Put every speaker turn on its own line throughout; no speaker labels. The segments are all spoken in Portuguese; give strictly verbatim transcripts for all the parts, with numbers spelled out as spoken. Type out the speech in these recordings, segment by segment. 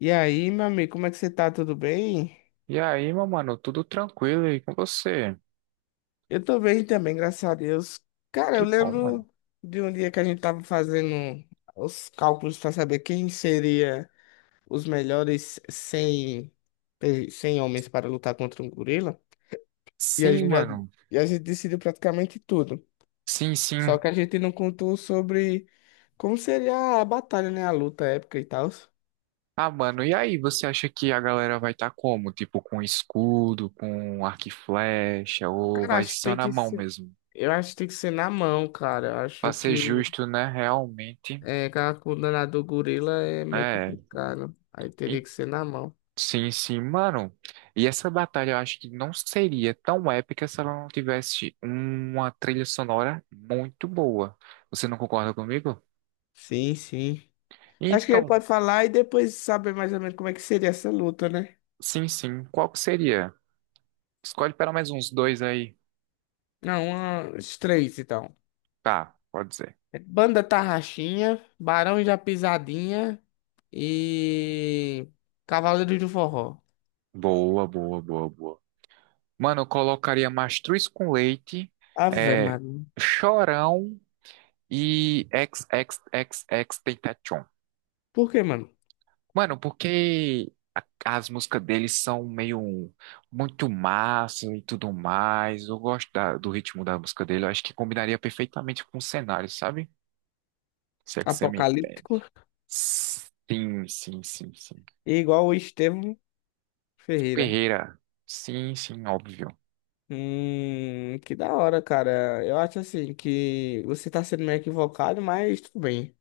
E aí, meu amigo, como é que você tá? Tudo bem?
E aí, meu mano, tudo tranquilo aí com você?
Eu tô bem também, graças a Deus. Cara, eu
Que bom, mano.
lembro de um dia que a gente tava fazendo os cálculos pra saber quem seria os melhores cem, pe- cem homens para lutar contra um gorila. E a
Sim,
gente já,
mano.
e a gente decidiu praticamente tudo.
Sim,
Só
sim.
que a gente não contou sobre como seria a batalha, né? A luta épica e tal.
Ah, mano, e aí, você acha que a galera vai estar como? Tipo, com escudo, com arco e flecha, ou
Cara,
vai
acho que
só
tem
na
que
mão
ser,
mesmo?
eu acho que tem que ser na mão, cara. Eu
Pra
acho
ser
que
justo, né? Realmente,
É, aquela coluna do gorila é meio
é.
complicado. Aí teria
E-
que ser na mão.
Sim, sim, mano. E essa batalha eu acho que não seria tão épica se ela não tivesse uma trilha sonora muito boa. Você não concorda comigo?
Sim, sim. Acho que ele
Então,
pode falar e depois saber mais ou menos como é que seria essa luta, né?
sim, sim. Qual que seria? Escolhe para mais uns dois aí.
Não, uma- os três, então.
Tá, pode ser.
Banda Tarraxinha, Barões da Pisadinha e Cavaleiros do Forró.
Boa, boa, boa, boa. Mano, eu colocaria Mastruz com leite,
Ave,
é,
mano.
Chorão e XXXX Tentacion.
Por que, mano?
Mano, porque as músicas deles são meio muito massa e tudo mais. Eu gosto da- do ritmo da música dele. Eu acho que combinaria perfeitamente com o cenário, sabe? Se é que você me
Apocalíptico
entende. Sim, sim, sim, sim.
e igual o Estevão Ferreira.
Ferreira. Sim, sim, óbvio.
Hum, que da hora, cara. Eu acho assim que você tá sendo meio equivocado, mas tudo bem.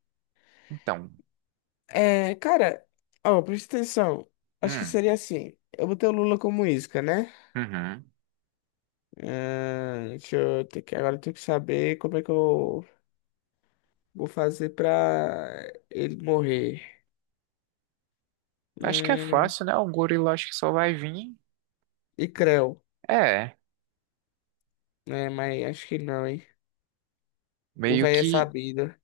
Então,
É, cara, ó, presta atenção. Acho que
hum,
seria assim. Eu botei o Lula como isca, né?
uhum.
Ah, deixa eu ter que, agora eu tenho que saber como é que eu vou fazer pra ele morrer.
Acho que é
Hum,
fácil, né? O gorila acho que só vai vir.
e creu,
É,
né? Mas acho que não, hein? O
meio
velho é
que.
sabido.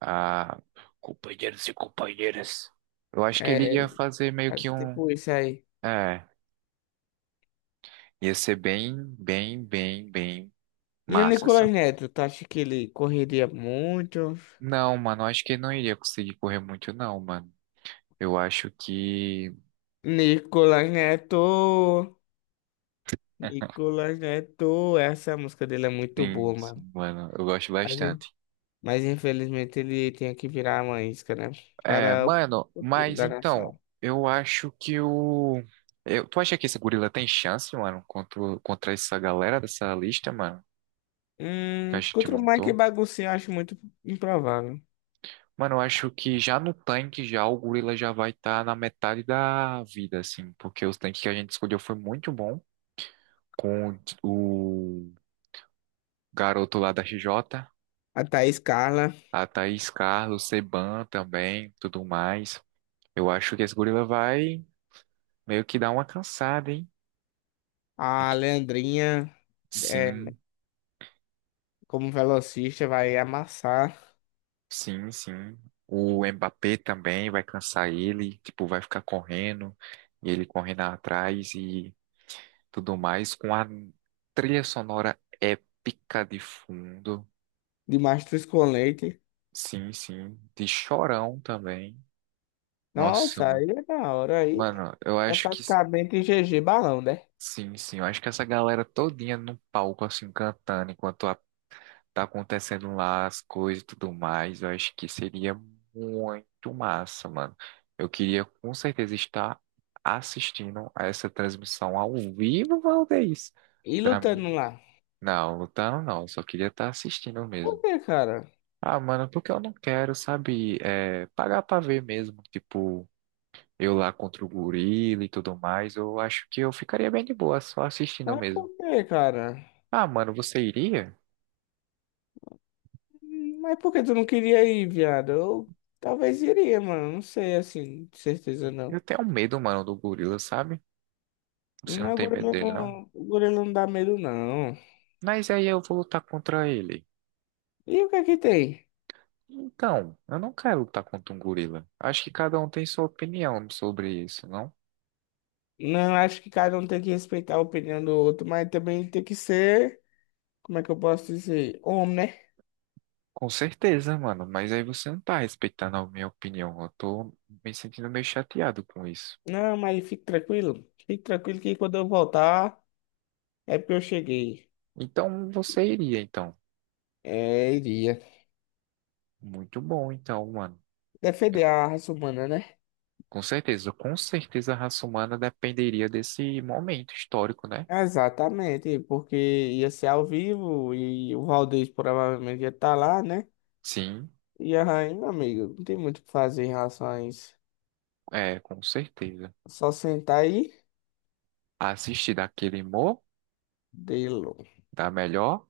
Ah, companheiros e companheiras. Eu acho que ele
É,
ia fazer meio que
mas
um.
tipo isso aí.
É, ia ser bem, bem, bem, bem
E o
massa essa
Nicolas
luta.
Neto, tu acha que ele correria muito?
Não, mano, eu acho que ele não iria conseguir correr muito, não, mano. Eu acho que.
Nicolas Neto, Nicolas Neto, essa música dele é muito
Sim,
boa, mano.
sim, mano, eu gosto bastante.
Mas, in- mas infelizmente ele tinha que virar uma isca, né?
É,
Para o
mano,
futuro
mas
da
então,
nação.
eu acho que o. eu- tu acha que esse gorila tem chance, mano, contra, contra essa galera dessa lista, mano, que a
Hum,
gente
contra o Mike
montou?
Baguncinho, eu acho muito improvável.
Mano, eu acho que já no tanque, já o gorila já vai estar na metade da vida, assim, porque os tanques que a gente escolheu foi muito bom, com o, o garoto lá da R J,
A Thaís Carla,
a Thaís Carlos, Seban também, tudo mais. Eu acho que esse gorila vai meio que dar uma cansada, hein?
a Leandrinha, é,
Sim.
como velocista, vai amassar
Sim, sim. O Mbappé também vai cansar ele, tipo, vai ficar correndo, e ele correndo atrás e tudo mais, com a trilha sonora épica de fundo.
de mastruz com leite.
Sim, sim. De Chorão também. Nossa,
Nossa,
mano.
aí é da hora, aí
Mano, eu
é
acho que.
praticamente G G balão, né?
Sim, sim. Eu acho que essa galera todinha no palco, assim, cantando, enquanto tá acontecendo lá as coisas e tudo mais. Eu acho que seria muito massa, mano. Eu queria com certeza estar assistindo a essa transmissão ao vivo, Valdez.
E
Da mi...
lutando lá.
Não, lutando não, eu só queria estar assistindo
Por
mesmo.
que, cara?
Ah, mano, porque eu não quero, sabe, é, pagar pra ver mesmo, tipo, eu lá contra o gorila e tudo mais, eu acho que eu ficaria bem de boa só assistindo
Mas por
mesmo.
quê, cara?
Ah, mano, você iria?
Mas por que tu não queria ir, viado? Eu talvez iria, mano. Não sei, assim, de certeza
Eu
não.
tenho medo, mano, do gorila, sabe? Você não
Mas o
tem medo
gorila
dele,
não,
não?
gorila não dá medo, não.
Mas aí eu vou lutar contra ele.
E o que é que tem?
Então, eu não quero lutar contra um gorila. Acho que cada um tem sua opinião sobre isso, não?
Não, acho que cada um tem que respeitar a opinião do outro, mas também tem que ser, como é que eu posso dizer? Homem, né?
Com certeza, mano, mas aí você não tá respeitando a minha opinião. Eu tô me sentindo meio chateado com isso.
Não, mas fique tranquilo. Fique tranquilo que quando eu voltar, é porque eu cheguei.
Então, você iria, então.
É, iria.
Muito bom, então, mano. Eu-
Defender a raça humana, né?
Com certeza, com certeza a raça humana dependeria desse momento histórico, né?
Exatamente, porque ia ser ao vivo e o Valdez provavelmente ia estar lá, né?
Sim,
E aí, meu amigo, não tem muito o que fazer em relação a isso.
é, com certeza.
Só sentar aí,
Assistir daquele humor,
de
dá melhor,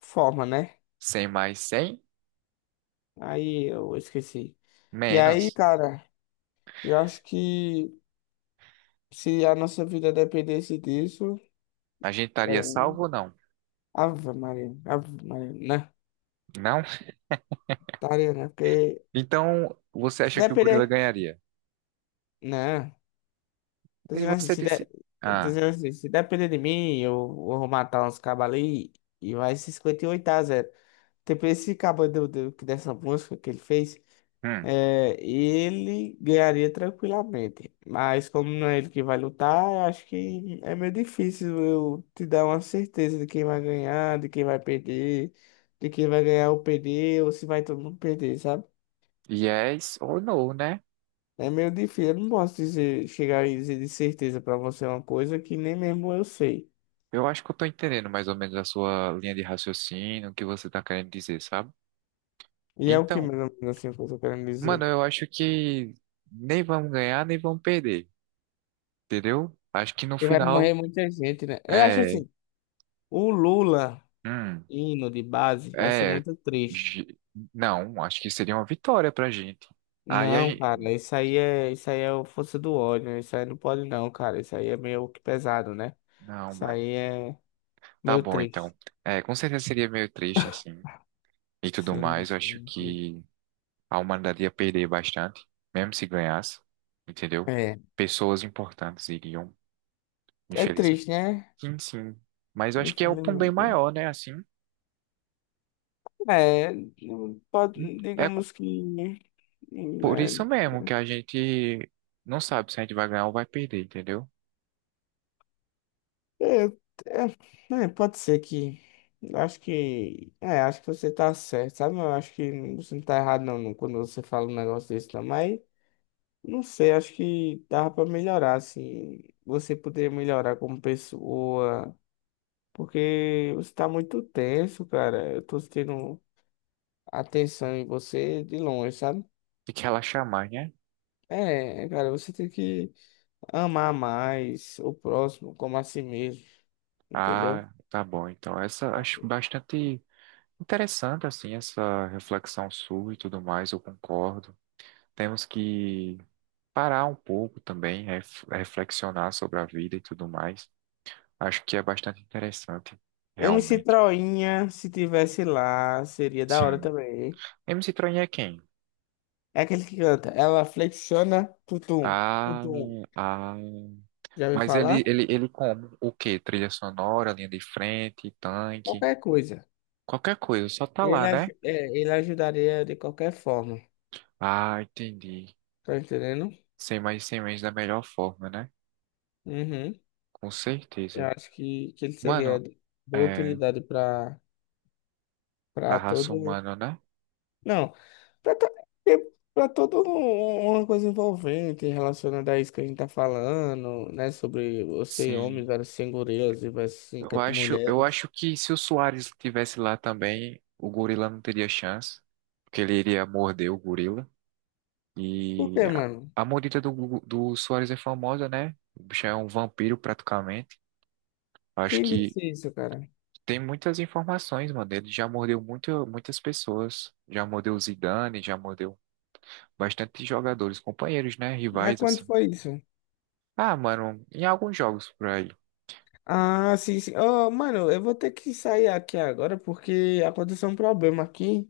forma, né?
sem mais, sem
Aí eu esqueci. E aí,
menos.
cara, eu acho que se a nossa vida dependesse disso,
A gente estaria
eu...
salvo ou não?
Ave Maria, Ave Maria, né?
Não?
Estaria, né? Porque
Então, você
se
acha que o gorila
depender,
ganharia?
né? Tô
E
dizendo assim,
você
se, der,
disse,
tô
ah,
dizendo assim, se depender de mim, eu vou matar uns cabos ali e vai ser cinquenta e oito a zero. Tipo, esse cabo do, do, dessa música que ele fez,
hum,
é, ele ganharia tranquilamente. Mas como não é ele que vai lutar, eu acho que é meio difícil eu te dar uma certeza de quem vai ganhar, de quem vai perder, de quem vai ganhar ou perder, ou se vai todo mundo perder, sabe?
yes ou no, né?
É meio difícil, eu não posso dizer, chegar e dizer de certeza pra você uma coisa que nem mesmo eu sei.
Eu acho que eu tô entendendo mais ou menos a sua linha de raciocínio, o que você tá querendo dizer, sabe?
E é o que,
Então,
mais ou menos, assim, que eu tô querendo
mano,
dizer.
eu acho que nem vamos ganhar, nem vamos perder, entendeu? Acho que no
Porque vai morrer
final,
muita gente, né? Eu acho
é,
assim, o Lula
hum,
indo de base vai ser
é,
muito triste.
gi- não, acho que seria uma vitória pra gente. Aí a
Não,
gente,
cara, isso aí é, isso aí é o força do ódio, né? Isso aí não pode não, cara, isso aí é meio que pesado, né?
não,
Isso aí é
tá
meio
bom, então.
triste.
É, com certeza seria meio triste, assim, e tudo
Sim,
mais. Eu acho
sim, sim.
que a humanidade ia perder bastante, mesmo se ganhasse, entendeu?
É,
Pessoas importantes iriam,
é
infelizmente.
triste, né?
Sim, sim. Mas eu acho que é o ponto bem
Infelizmente.
maior, né? Assim,
É, não pode,
é
digamos que,
por
né.
isso mesmo que a gente não sabe se a gente vai ganhar ou vai perder, entendeu?
É, é, é, pode ser que. Acho que. É, acho que você tá certo, sabe? Eu acho que você não tá errado, não, não, quando você fala um negócio desse, não. Mas, não sei, acho que dava pra melhorar, assim. Você poderia melhorar como pessoa. Porque você tá muito tenso, cara. Eu tô tendo atenção em você de longe, sabe?
E que relaxar mais, né?
É, cara, você tem que amar mais o próximo, como a si mesmo, entendeu?
Ah, tá bom. Então, essa acho bastante interessante, assim, essa reflexão sua e tudo mais, eu concordo. Temos que parar um pouco também, ref- reflexionar sobre a vida e tudo mais. Acho que é bastante interessante,
M C
realmente.
Troinha, se tivesse lá, seria da hora
Sim.
também.
M C Troin é quem?
É aquele que canta. Ela flexiona, tutum,
Ah,
tutum.
ah.
Já ouviu
Mas
falar?
ele, ele, ele como? O quê? Trilha sonora, linha de frente, tanque,
Qualquer coisa.
qualquer coisa, só tá
Ele,
lá,
aj-
né?
é, ele ajudaria de qualquer forma.
Ah, entendi.
Tá entendendo?
Sem mais sem menos da melhor forma, né?
Uhum.
Com
Eu
certeza.
acho que, que ele seria
Mano,
de boa
é,
utilidade para
pra
para
raça
todo.
humana, né?
Não, pra, to- pra todo um- um, uma coisa envolvente relacionada a isso que a gente tá falando, né? Sobre você e homem
Sim,
versus sem gorilas e versus sem
eu
cat-
acho, eu
mulheres.
acho que se o Soares tivesse lá também, o gorila não teria chance, porque ele iria morder o gorila.
Por
E
que,
a,
mano?
a mordida do, gu- do Soares é famosa, né? O bicho é um vampiro praticamente. Acho
Quem
que
disse isso, cara?
tem muitas informações, mano. Ele já mordeu muito, muitas pessoas. Já mordeu o Zidane, já mordeu bastante jogadores, companheiros, né?
Mas
Rivais,
quando
assim.
foi isso?
Ah, mano, em alguns jogos por aí.
Ah, sim, sim. Oh, mano, eu vou ter que sair aqui agora porque aconteceu um problema aqui.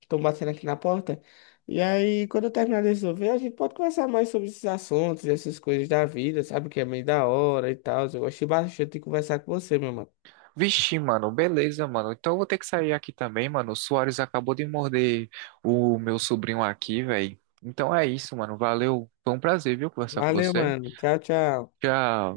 Estão batendo aqui na porta. E aí, quando eu terminar de resolver, a gente pode conversar mais sobre esses assuntos, essas coisas da vida, sabe? Que é meio da hora e tal. Eu gostei bastante de conversar com você, meu mano.
Vixe, mano, beleza, mano. Então eu vou ter que sair aqui também, mano. O Soares acabou de morder o meu sobrinho aqui, velho. Então é isso, mano. Valeu. Foi um prazer, viu, conversar com
Valeu,
você.
mano. Tchau, tchau.
Tchau.